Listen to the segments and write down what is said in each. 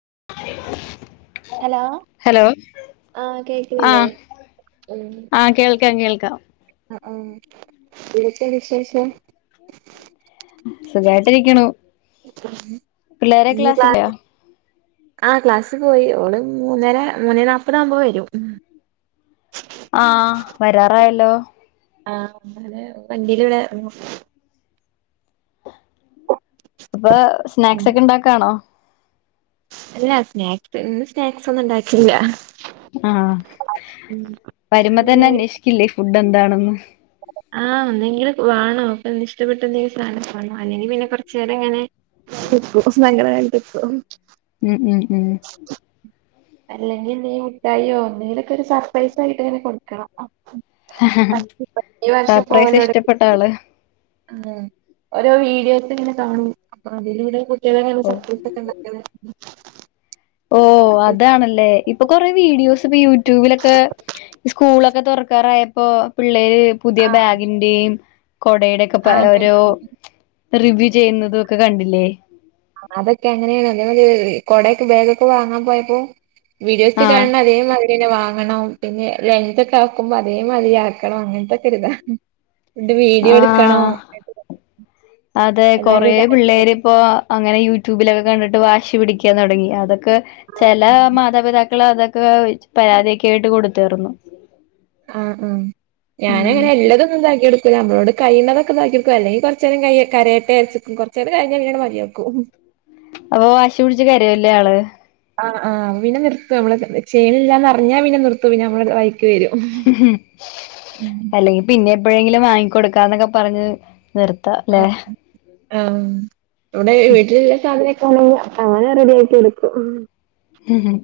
[unintelligible] Hello hello ആ കേക്കണി ല്ലേ ആ കേൾക്കാം കേൾക്കാം ആ ആ ഇവിടൊക്കെ വിശേഷം സുഖമായിട്ടി ഇരിക്കണു [unintelligible] പിള്ളാര്‌ ക്ലാസ്സിൽ പോയാ ആ ക്ലാസ്സി പോയി ഓള് മൂന്നേര മൂന്നേ നാല്പ്പത ആകുമ്പോ വരും ആ വരാറായല്ലോ ആ വണ്ടിൽ ഇവിടൊയിരുന്നു ഇപ്പൊ സ്നാക്സ് ഒക്കെ ഇണ്ടാക്കാണോ അല്ല സ്നാക്സ് ഇന്ന് സ്നാക്സ് ഒന്നും ഉണ്ടാക്കില്ല ആ വരുമ്പോ തന്നെ അന്വേഷിക്കില്ലേ ഫുഡ് എന്താണെന്ന് ആഹ് ഒന്നെങ്കിലും വേണോ ഇഷ്ടപ്പെട്ട എന്തെങ്കിലും സാധനാണോ അല്ലെങ്കിൽ പിന്നെ കൊറച്ച നേരം ഇ ങ്ങനെ നല്ല മഴ ഉണ്ട് ഇപ്പൊ മ് മ് മ് അല്ലെങ്കിൽ നീ മുട്ടായിയോ എന്തെങ്കിലൊക്കെ ഒരു സർപ്രൈസ ആയിട്ട് ഇങ്ങനെ കൊടുക്കണം ഹ ഹ സർപ്രൈസ് ഇഷ്ടപ്പെട്ട ആള് ആ ഓരോ വീഡിയോസ് ഇങ്ങനെ കാണും അ അതിലൂടെ കുട്ടികളെ ഇ ങ്ങെ ഓ സപ്പോ ഒക്കെ ഉണ്ടാക്ക ഓ അതാണല്ലേ ഇപ്പൊ കൊറെ വീഡിയോസ് ഇപ്പൊ യൂടബ യ്യൂബിലൊക്കെ സ്കൂളൊക്കെ തുറക്കാറായപ്പോപിള്ളേ പുതിയ ആഹ് ബാഗിന്റെയും ആഹ് കൊടയുടെക്കെഓരോ റിവ്യൂ ചെയ്യുന്നതും ഒക്കെ കണ്ടില്ലേ അതൊക്കെ അ ങ്ങനെയാണ് അതേ കൊടയൊക്കെ ബേഗൊക്കെ വാങ്ങാൻ പോയപ്പോ വീഡിയോസ് ആഹ് കാണുന്ന അതേമാതിരി പിന്നെ വാങ്ങണം പിന്നെ ലഞ്ച് ഒക്കെ ആക്കുമ്പോ അതേ മതിയാക്കണം അങ്ങനത്തെക്കെരി ഇതാ ഇതിന്റ വീഡിയോ എടുക്കണോ ആഹ് അതെ എല്ലാർക്കും കുറെേ കാണിച്ച് പിള്ളേരി കൊടുക്കണം ഇപ്പോ അങ്ങനെ യൂട്യൂബിലൊക്കെ കണ്ടിട്ട് വാശി പിടിക്കാൻ തുടങ്ങി അതൊക്കെ ചില മാതാപിതാക്കൾ അതൊക്കെവല്യ പരാതിയൊക്കെ ആയിട്ട് കൊടുത്തർന്നു ആആ ഞാന അങ്ങനെ അല്ലാതൊന്നുംഇണ്ടാക്കി കൊ ടുക്കൂല നമ്മളോട് കഴണതൊക്കെ ഇണ്ടാക്കി കൊ ടുക്കും അല്ലെങ്ക കുറച്ച നേരം ക കരേട്ട അയച്ചക്കും കുറച്ച നേരം കഴിഞ്ഞൽഞ്ഞങ്ങെ മതിയ ക്കും അപ്പൊ വാശി പിടച്ച്കരയി ല്ലേ ആള് ആ ആ പിനെ നിർത്തു നമ്മള് ചെയേണില്ലാന്ന്റിഞ്ഞാ പിന്നെ നിർത്തു പിന്നെ നമ്മ അല്ലെങ്കിൽ പിന്നെ എപ്പോഴെങ്കിലും വാങ്ങിക്കൊടുക്കാന്നൊക്കെ പറഞ്ഞ് നിർത്ത അല്ലെ ആ ഇവിടെ വീട്ടിലുള്ള സാധനൊക്കെ ആണെങ്കിൽ സാധനം റെഡിയ ആാക്കി എടുക്കും മ് മ്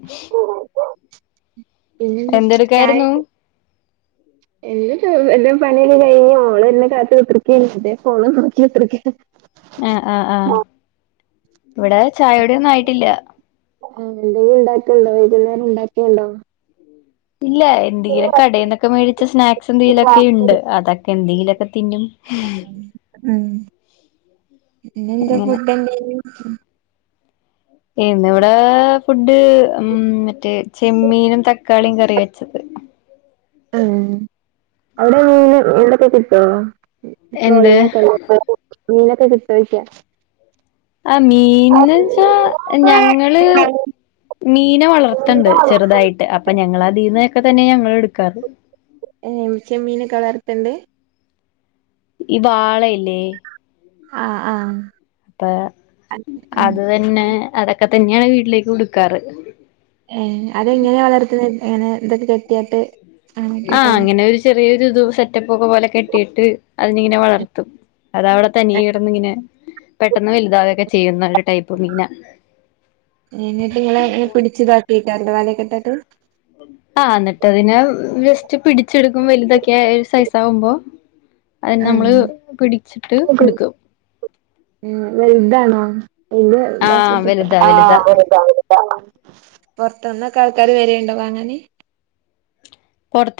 പിന്നെന്താ ചായ എന്റെ എ പണിയൊക്കെ കഴിഞ്ഞ് ഓള് കാത്ത്കുത്തി ഇരിക്കക് അ പ്പോ ഫോ നോക്കി കുത്തിരി ക്ക ആഹ് ആഹ് ആഹ് ഇവിടെ ചായ കുടിയൊന്നും ആയിട്ടില്ല ആഹ് എന്തെങ്കിലും ഉണ്ടാക്കേണ്ടോ വൈകുന്നേരം ഉണ്ടാക്കേണ്ടോ ഇല്ല എന്തെങ്കിലും കടയിൽന്നൊക്കെ മേടിച്ച സ്നാക്സ് എന്തെങ്കിലുമൊക്കെ ഉണ്ട് അതൊക്കെ എന്തെങ്കിലും ഉം പിന്നെ എന്താ അങ്ങനെ ഫുഡ് ഇന്ന് ഇവിടെ ഫുഡ് ഉം മറ്റേ ചെമ്മീനും തക്കാളിയും കറി വെച്ചത് ഉം അവിടെ മീന് ഇവിടെക്കെ കിട്ടോ എന്ത് ട്രോളിങ്ങ് ഒക്കെല്ലെപ്പൊ മീനൊക്കെ കിട്ടോയ്ക്കാ ആ മീന്ന്ച്ചാ ഞങ്ങള് മീനെ വളർത്തണ്ട് ചെറുതായിട്ട് അപ്പൊ ഞങ്ങളതിന്നൊക്കെ തന്നെ ഞങ്ങള് എടുക്കാറ് ഉം ഏ ചെമ്മീനൊക്കെ വളർത്തുണ്ട് ഈ വാളയല്ലേ ആഹ് ആഹ് അപ്പൊ ഉം അത് തന്നെ അതൊക്കെ തന്നെയാണ് വീട്ടിലേക്ക് എടുക്കാറ് ഏ അതെങ്ങനെ വളർത്തുന്ന എങ്ങനെ എന്തൊക്കെ കെട്ടിയായിട്ട് ആഹ് അങ്ങനെ ഒരു ചെറിയൊരു ഇത് സെറ്റപ്പ് ഒക്കെ പോലെ കെട്ടിയിട്ട് അതി ഇങ്ങനെ വളർത്തും അതവിടെ തനി കിടന്ന് ഇങ്ങനെ പെട്ടെന്ന് വലുതാവൊക്കെ ചെയ്യുന്ന ഒരു ടൈപ്പ് പ്പ്മീന എന്നിട്ടു നിങ്ങളെയ്നെ പിടിച്ചതാക്കൈ കാരലെ വലൊക്കെട്ടാട്ട് ആഹ് എന്നിട്ട് അതിനെ ജസ്റ്റ് പിടിച്ചെടുക്കും വലുതൊക്കെ ഒരു സൈസ് ആകുമ്പോ അത് ഉം നമ്മള് പിടിച്ചിട്ട് എടുക്കും [unintelligible] ആഹ് വലുതാ വലുതാ പൊറത്താന്ന് ആൾക്കാര് വരേണ്ടോ വാങ്ങാന് കൊടുത്ത്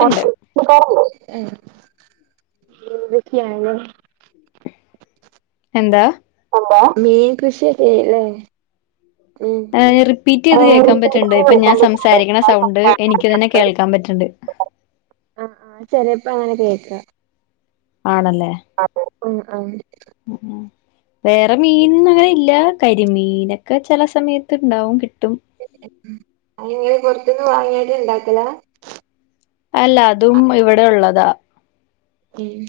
കൊടുക്കാറുണ്ട് ഉം എന്തൊക്കെയാണ് എന്താ മീൻ കൃഷിയ ചെയ്യല്ലെ റിപ്പീറ്റ് ചെയ്ത് കേൾക്കാൻ പറ്റുന്നുണ്ട് ഇപ്പൊ ഞാൻ സംസാരിക്കണ സൗണ്ട് എനിക്ക് തന്നെ കേൾക്കാൻ പറ്റും ണ്ട് ആഹ് ആ ചെലേപ്പം അങ്ങനെ കേക്ക ആണല്ലേ അതെ ഉം ആഹ് വേറെ മീൻ അങ്ങനെ ഇല്ല കരിമീനൊക്കെ ചില സമയത്ത് ഉണ്ടാവും കിട്ടും കിട്ടും ഉം അങ്ങനെ പുറത്തുന്ന് വാങ്ങിയിട്ട് ഇണ്ടാക്കലാ അല്ല അതും ഇവിടെ ഉള്ളതാ ഉം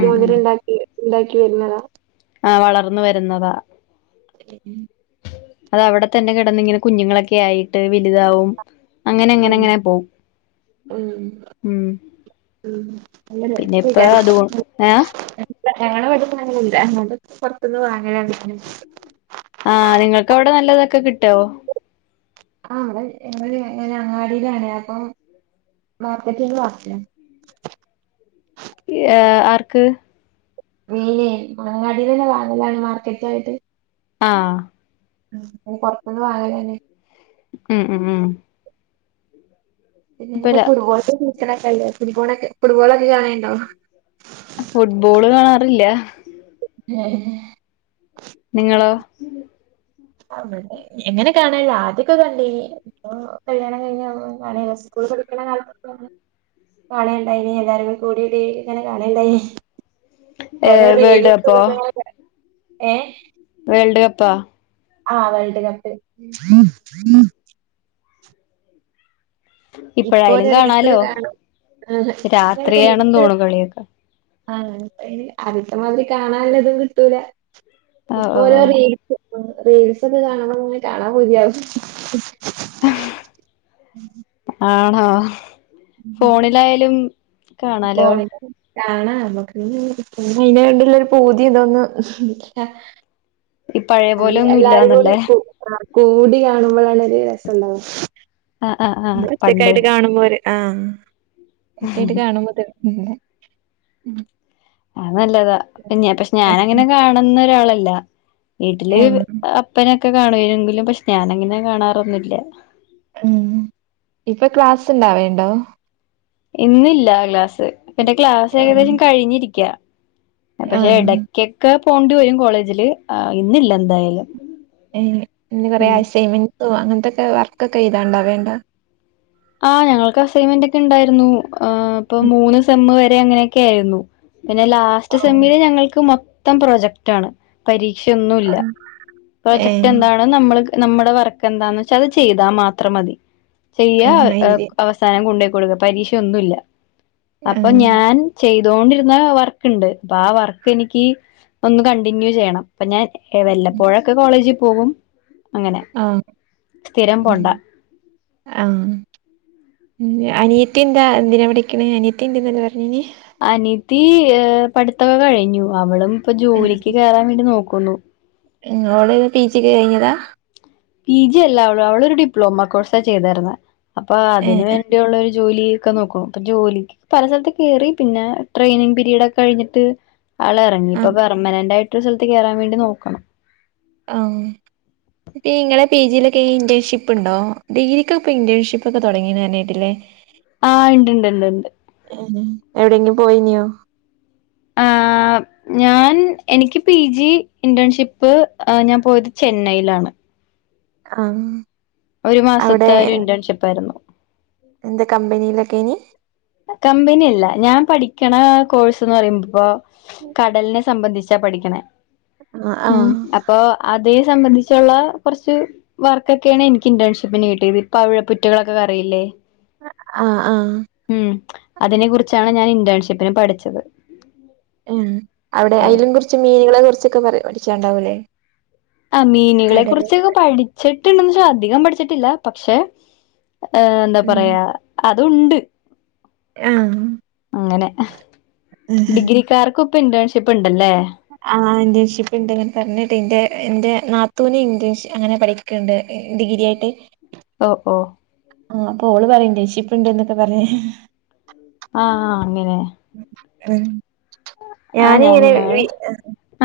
ഉം മുതൽ ഉം ഉണ്ടാക്കി ഉണ്ടാക്കി വരുന്നതാ ആ വളർന്നു വരുന്നതാ ഉം അത് അവിടെ തന്നെ കിടന്നിങ്ങനെ കുഞ്ഞുങ്ങളൊക്കെ ആയിട്ട് വലുതാവും അങ്ങനെ ആഹ് എങ്ങനെങ്ങനെ പോ ഉം ഉ [unintelligible] ഞങ്ങളെ പിന്നെ ഇപ്പ അത് ഏ എവടെ യൊ ന്നുംഅങ്ങനെ ല്ല ഞ പുറത്തൊന്ന് വാങ്ങ ആഹ നിങ്ങൾക്ക് അവിടെ നല്ലതൊക്കെ കിട്ടോ ആ അവടെ ങ്ങടെ എങ്ങനെ അങ്ങാടിയിലാണ് അപ്പം മാർക്കറ്റ്ന്ന് വാങ്ങലാ ആ ഏ ആർക്ക് മിനെ അങ്ങാടിന്ന് തന്നെ വാങ്ങലാണ് മാർക്കറ്റ് ആയിട്ട് ആഹ് പൊറത്തിന്ന് വാങ്ങലെനി ഉം ഉം ഉം പിന്നെപ്പോ ഇപ്പല്ല ഫുട്ബോള്ൻ്റെ സിസണൊക്കല്ലെ ഫുട്ബോൾ ഫുട്ബോളൊക്കെ കാണേണ്ടോ ഇല്ല ആ നിങ്ങള് എങ്ങനെ കാണ ആദ്യക്ക കണ്ടേ കല്ണം കഴിഞ്ഞ കാണണ്ടായി എല്ലാരും കൂടിട്ട ഇങ്ങനെ കാണണ്ടായി ഏ രറേ വേൾഡ് കപ്പോ ഏ [unintelligible] വേൾഡ് കപ്പാ ആഹ വേൾഡ് കപ്പ് ഇപ്പോല ഇപ്പഴായാലും റേസ് ഒ കാണാലോ കാണും രാത്രിയാണെന്ന് റീൽസ് തോണു കളിയൊക്കെ ആഹ അത്യ ത്തമാതിരി കാണ്ണാൻ ലതും കിട്ടൂല ഓ ഇപ്പോലോ ഓ റീൽസ് റീൽസ്ന്നെ കാണണം അങ്ങനെ കാണാ പൂതിയാവും ആണഹോ ഉം ഫോണിലായാലും കാണാലോ കോളേജ് കാണാ നമ്മുക്ക് പിന്ന അയിതിനെണ്ടുള്ള ഒരു പൂതി ഇതോൊന്നും ഈ പഴയ അ പോലെ ഒന്നും എല്ലാരും ഇല്ലാന്നല്ലേ കൂടി കൂടി കാണുമ്പോഴാണ് ഒരു രസംുണ്ടാവത് ആഹ് ആഹ് ആഹ് ഒറ്റ പണ്ട് ക്കായിട്ട് കാണുമ പോരെ ആഹ തറ്റായിട്ട് കാണുമ്പോ തർന്ന [unintelligible] നല്ലതാ പിന്നെ പക്ഷെ ഞാൻ അങ്ങനെ കാണുന്ന ഒരാളല്ല വീട്ടില് ആഹ് അപ്പനൊെ െ കാണരങ്കിലും പക്ഷെ ഞാനങ്ങനെ കാണാറൊന്നുമില്ല ഉം ഇപ്പൊ ക്ലാസ് ഇണ്ടാവേണ്ടോ ഇന്നില്ല ക്ലാസ് ഇപ്പന്റെ ക്ലാസ് ആഹ് ഏകദേശം കഴിഞ്ഞിരിക്കാ പക്ഷെ ആഹ് ഇടക്കൊക്കെ പോകേണ്ടി വരും കോളേജില് ഇന്നില്ല എന്തായാലും എന്ത കുറ ഉം അസൈൻമെന്റ്സോ അങ്ങനത്തെൊക്കെ വർക്കൊക്കെ എയ്താൻ ഉണ്ടാവൽ ണ്ടോ ആഹ് ഞങ്ങൾക്ക് അസൈൻമെന്റ് ഒക്കെ ഉണ്ടായിരുന്നു ആ ഇപ്പൊ മൂന്ന് സെമ്മ വ അ അങ്ങനെ യൊകെ ആയിരുന്നു പിന്നെ ലാറ്റ് സെമ ആഹ് ഞങ്ങക്ക് മൊത്തം പ്രോജക്റ്റ് ആണ് ക്ഷൊന്നുല്ല ആഹ് പ്രോജക്ട് ഏഹ് എന്താണ് നമ്മൾ നമ്മുടെ വർക്ക് എന്താന്ന് വെച്ചാൽ അത് ചെയ്താൽ മാത്രം മതി ചെയ്യ ആഹ് എഴുതി അവസാനം കൊണ്ടേ പരീക്ഷൊന്നുമല്ല അപ്പൊ ആഹ് ഞാൻ ചെയ അതുകൊണ്ടിരുന്ന വർക്ക് ഉണ്ട് അപ്പൊ ആ വർക്ക് എനിക്ക് ഒന്ന് കണ്ടിന്യൂ ചെയ്യണം അപ്പൊ ഞാൻ വല്ലപ്പോഴൊക്കെ കോളേജിൽ പോകും അങ്ങനെ ആഹ് സ്ഥിരം ഉം പോണ്ട ഉ അനിയത്തി എന്താ എന്തിനാ പ ഠിക്കണ് അനിയത്തി ഉണ്ട്‌ എന്നാല്യ പറഞ്ഞത് അനിത്തി ർ പഠിത്തൊക്കെ കഴിഞ്ഞു അവളും ഇപ്പൊ ജോലിക്ക് കയറാൻ വേണ്ടി നോക്കുന്നു നിങ്ങളോട് പി ജിക്ക് കഴിഞ്ഞതാ പി ജി അല്ല ഉള്ളൂ അവളൊരു ഡിപ്ലോമ കോഴ്സ ചെയ്തരുന്ന അപ്പൊ ഏ അതിനന് വേണ്ടിയുള്ള ഒരു ജോലി ക്കെ നോക്ക ഇപ്പൊ ജോലിക്ക് പല സ്ഥലത്ത് കേറി പിന്നെ ട്രെയിനിങ് പിീരീഡ് ഒക്കെ കഴിഞ്ഞിട്ട് ആൾ ഇറങ്ങി ഇപ്പൊ ആഹ് പെർമനന്റ് ആയിട്ടൊരു സ്ഥലത്ത് കയറാൻ വേണ്ടി നോക്കണം ആഹ ഇപ്പ നിങ്ങളെ പി ജിയിലൊക്കെ ഇന്റേൺഷിപ്പ് ഉണ്ടോ ഡിഗ്രക്ക്ൊ ഇപ്പ ഇന്റേൺഷിപ്പ് ഒക്കെ തുടങ്ങിണ് ന്ന് പറഞ്ഞു ക്കേറ്റ് ല്ലേ ആഹ ഇണ്ട്ണ്ട് ഇണ്ട്ണ്ട് പോയിന്ു ആ ഞാൻ എനിക്ക് പി ജി ഇന്റേൺഷിപ്പ് ഞാൻ പോയത് ചെന്നൈയിലാണ് ആഹ ഒരു മാസത്തെ ഒരു ഇന്റേൺഷിപ്പ് ആയിരുന്നു എന്ത കമ്പനയിലൊക്കെണ കമ്പനിയല്ല ഞാൻ പഠിക്കണ കോഴ്സ് പറയുമ്പോപ്പോ കടലിനെ സംബന്ധിച്ച പഠിക്കണെ ആഹ് ആഹ് അതേ സംബന്ധിച്ചുള്ള കുറച്ച് വർക്കൊക്കെയാണ് എനിക്ക് ഇന്റേൺഷിപ്പിന് കിട്ടിയത് ഇപ്പൊ അവടെ കുറ്റികളൊക്കെ അറിയില്ലേ? ആഹ് ആഹ് ഉം അതിനെ കുറിച്ചാണ് ഞാൻ ഇന്റേൺഷിപ്പിന് പഠിച്ചത് ഉം അവിടെ അലും കുറച്ച് മീനുകളെ കുറിച്ചൊക്കെ പറ പഠിച്ചണ്ടാവൂല്ലേ ആ മീനുകളെ കുറിച്ചൊക്കെ പഠിച്ചിട്ടുണ്ട് അധികം പഠിച്ചിട്ടില്ല പക്ഷെ ഏ എന്താ ഉം പറയാ അതുണ്ട് ആഹ് അങ്ങനെ ഡിഗ്രിക്കർക്കും ഇപ്പ ഇന്റേൺഷിപ്പ് ഉണ്ടല്ലേ ഇഷിപ്പ് ഇണ്ട് പറഞ്ഞിട്ട് ഇന്റെ ഇന്റെ നാത്തൂവിനെ ഇ് അങ്ങനെ പഠിക്കുന്നുണ്ട് ഡിഗ്രി ആയിട്ട് ഓ ഓ ആഹ് അപ്പൊ ഓള് പറയ ഇന്റൺഷിപപ്പ് ഇണ്ട് എന്നൊക്കെ പറയാ ആഹ ആഹ് അങ്ങനെ ആ ഞാന ഇങ്ങനെ ഞങ്ങള്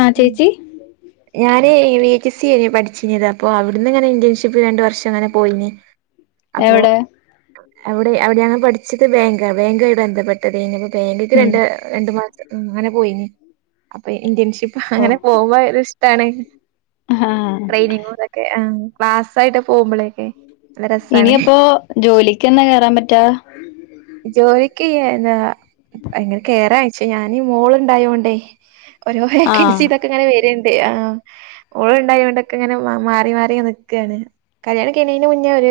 ആ ചേച്ചി ഞാന് വി ച്ച് സി പഠിച്ചിത് അപ്പൊ അവിടുന്ന് ഇങ്ങനെ ഇന്റേൺഷിപ്പ് രണ്ടു വർഷം അങ്ങനെ പോയിനേ എവിടെ അവിടെ അവിടെ ഞങ്ങൻ പഠിച്ചത് ബാങ്ക് ബാങ്ക്ആയി ബന്ധപ്പെട്ടത് ഇനിപ്പോ ബാങ്കക്ക് ര ഉം രണ്ടു മാസം ആ അങ്ങനെ പോയിനി അപ്പൊ ഇന്റേൺഷിപ്പ് ഓ അങ്ങനെ പോകുമ്പോ ഇഷ്ടാണ്. ആ ട്രെയിനിങ്ങതക്കെ ക്ലാസ്സ് ആയിട്ട് പോകുമ്പോഴൊക്കെ ഇനി അപ്പോ ജോലിക്ക് എന്നാ കേയറാൻ പറ്റാ [unintelligible] കയറയച്ച ഞാനീ മോള ഇണ്ടായോണ്ടേ ആഹ് [unintelligible] ആ ഓള ഇണ്ടായൊണ്ടൊക്കെ ഇങ്ങനെ മാറി മാറിനിക്കയാണ്.... കല്യാണം കഴിണിന് മുന്നേ ഒരു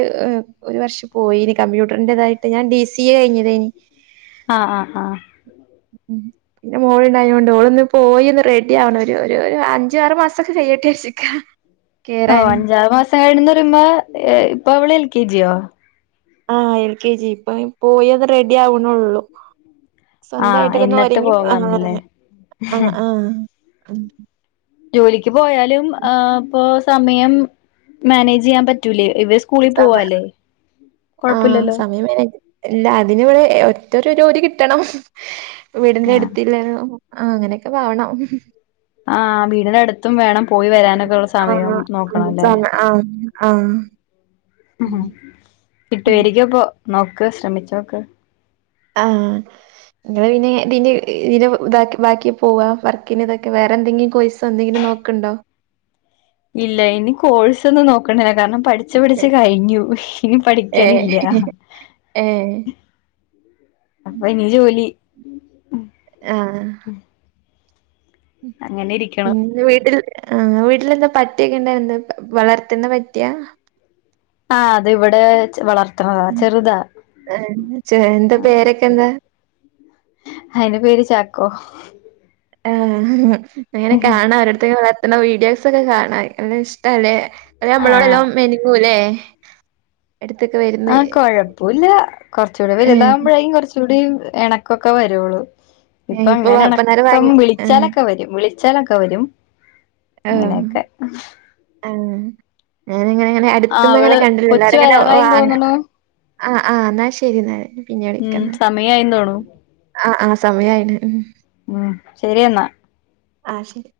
ഒരു വർഷം പോയിനി കമ്പ്യൂട്ടറിന്റേതായിട്ട് ഞാൻ ഡി സി എ കഴിഞ്ഞതേനി ആഹ ആഹ് ആഹ് മോൾ ഇണ്ടായൊണ്ട് ഓൾ പോയിന്ന് റെഡി ആണം ഒരു ഒരു അഞ്ചാറ്മാസൊക്കെ കയ്യട്ടെ വിചാരിച്ചിരിക്ക. ഓ അഞ്ചാറു മാസം കഴന്ന് പറരുമ്പോ ഇപ്പൊ അവള് എൽ കെജിയോ..... ആഹ് എൽ കെ ജി ഇപ്പ പോയിത് റെഡി ആവണള്ളു ആ സ്വന്തായിട്ടൊക്കന്ന് എന്നിട്ട് ഒരുങ്ങി പോകാന്നല്ലേ ആഹ് ആഹ് ആഹ്. ജോലിക്ക് പോയാലും ആ ഇപ്പ സമയം മാനേജ് ചെയ്യാൻ പറ്റൂലേ...... ഇവര് സ്കൂളിൽ സമ പോവാല്ലേ ആഹ കൊഴപ്പില്ലല്ലോ സമയം അതിവിടെ ഒറ്റ ഓരി കിട്ടണം ആ വീടിന്റെ അടുത്തില്ല അങ്ങനെയൊക്കെ വാവണം ആഹ് വീടിനടുത്ത് എത്തും വേണം പോയി വരാനൊക്കെ ഉള്ള സമയം ആഹ് ഉം നോക്കണം ല്ലേ...... സമ ആഹ് ആഹ് ഉം ഉം. വിട്ടുവരികപ്പ നോക്ക് ശ്രമിച്ച നോക്ക് ആഹ് നി പിന്നെ ഇ ഇ ബാക്കി പോവാ വർക്കിന് ഇതൊക്കെ വേറെ എന്തെങ്കിലും കോയിസോ എന്തെങ്കിലും നോക്കണ്ടോ ഇല്ല ഇനി കോഴ്സ് ഒന്നും നോക്കണില്ല കാരണം പഠിച്ച പഠിച്ച കഴിഞ്ഞു ഇനി ഏഹ് പഠിക്കാനില്ല ഏഹ് അപ്പൊ ഇനി ജോലി ആഹ് അങ്ങനെ ഇരിക്കണം വീട്ടിൽ ആഹ് വീട്ടിലെ എന്താ പറ്റിയക്കെ ഇണ്ടാവ എന്താ വളർത്തുന്ന പട്ടിയാ ആഹ് അത് ഇവിടെ വളർത്..... അത്ര ചെറുതാ എന്താ പേരൊക്കെ എന്താ? അയിന്റെ പേര് ചാക്കോ ആ ങ്ങനെ കാണാം അവരുടുത്തേും വളത്തണ വീഡിയോസ് ഒക്കെ കാണാം എല്ലാം ഇഷ്ടല്ലേ..... തെ ആഹ് നമ്മളോടെല്ലാം മെനിങ്ങു ല്ലേ...... ആ കൊഴപ്പൊല്ല കൊറച്ചുടി ഏഹ് വലുതാകുമ്പോഴേും കൊറച്ചൂടി എണക്കൊക്കെ വരുള്ളൂ ഏഹ് ഇപ്പൊ അങ്ങനെ ഇപ്പന്നാരെ ണക്കം വാങ്ങി ആഹ് വിളിച്ചാലൊക്കെ വരും വിളി ച്ചലൊക്കെ വരും അങ്ങനെയൊക്കെ ആ ഞാനിങ്ങനെ ങ്ങനെ ആഹ് അടുത്ത്ന്ന അങ്ങനെ അവള് കൊച്ച് കണ്ടില്ലല്ലാരങ്ങനെ വരാറായെന്ന് വാങ്ങ തോന്നണു ആ ആ ന്നാ ശരി എന്നാ പിന്നെ ഉം വിളിക്കന്ന സമയായിന്ന് തോണു ആ അ സമയായിന് മ് ശരിയെന്നാ ആ ശരി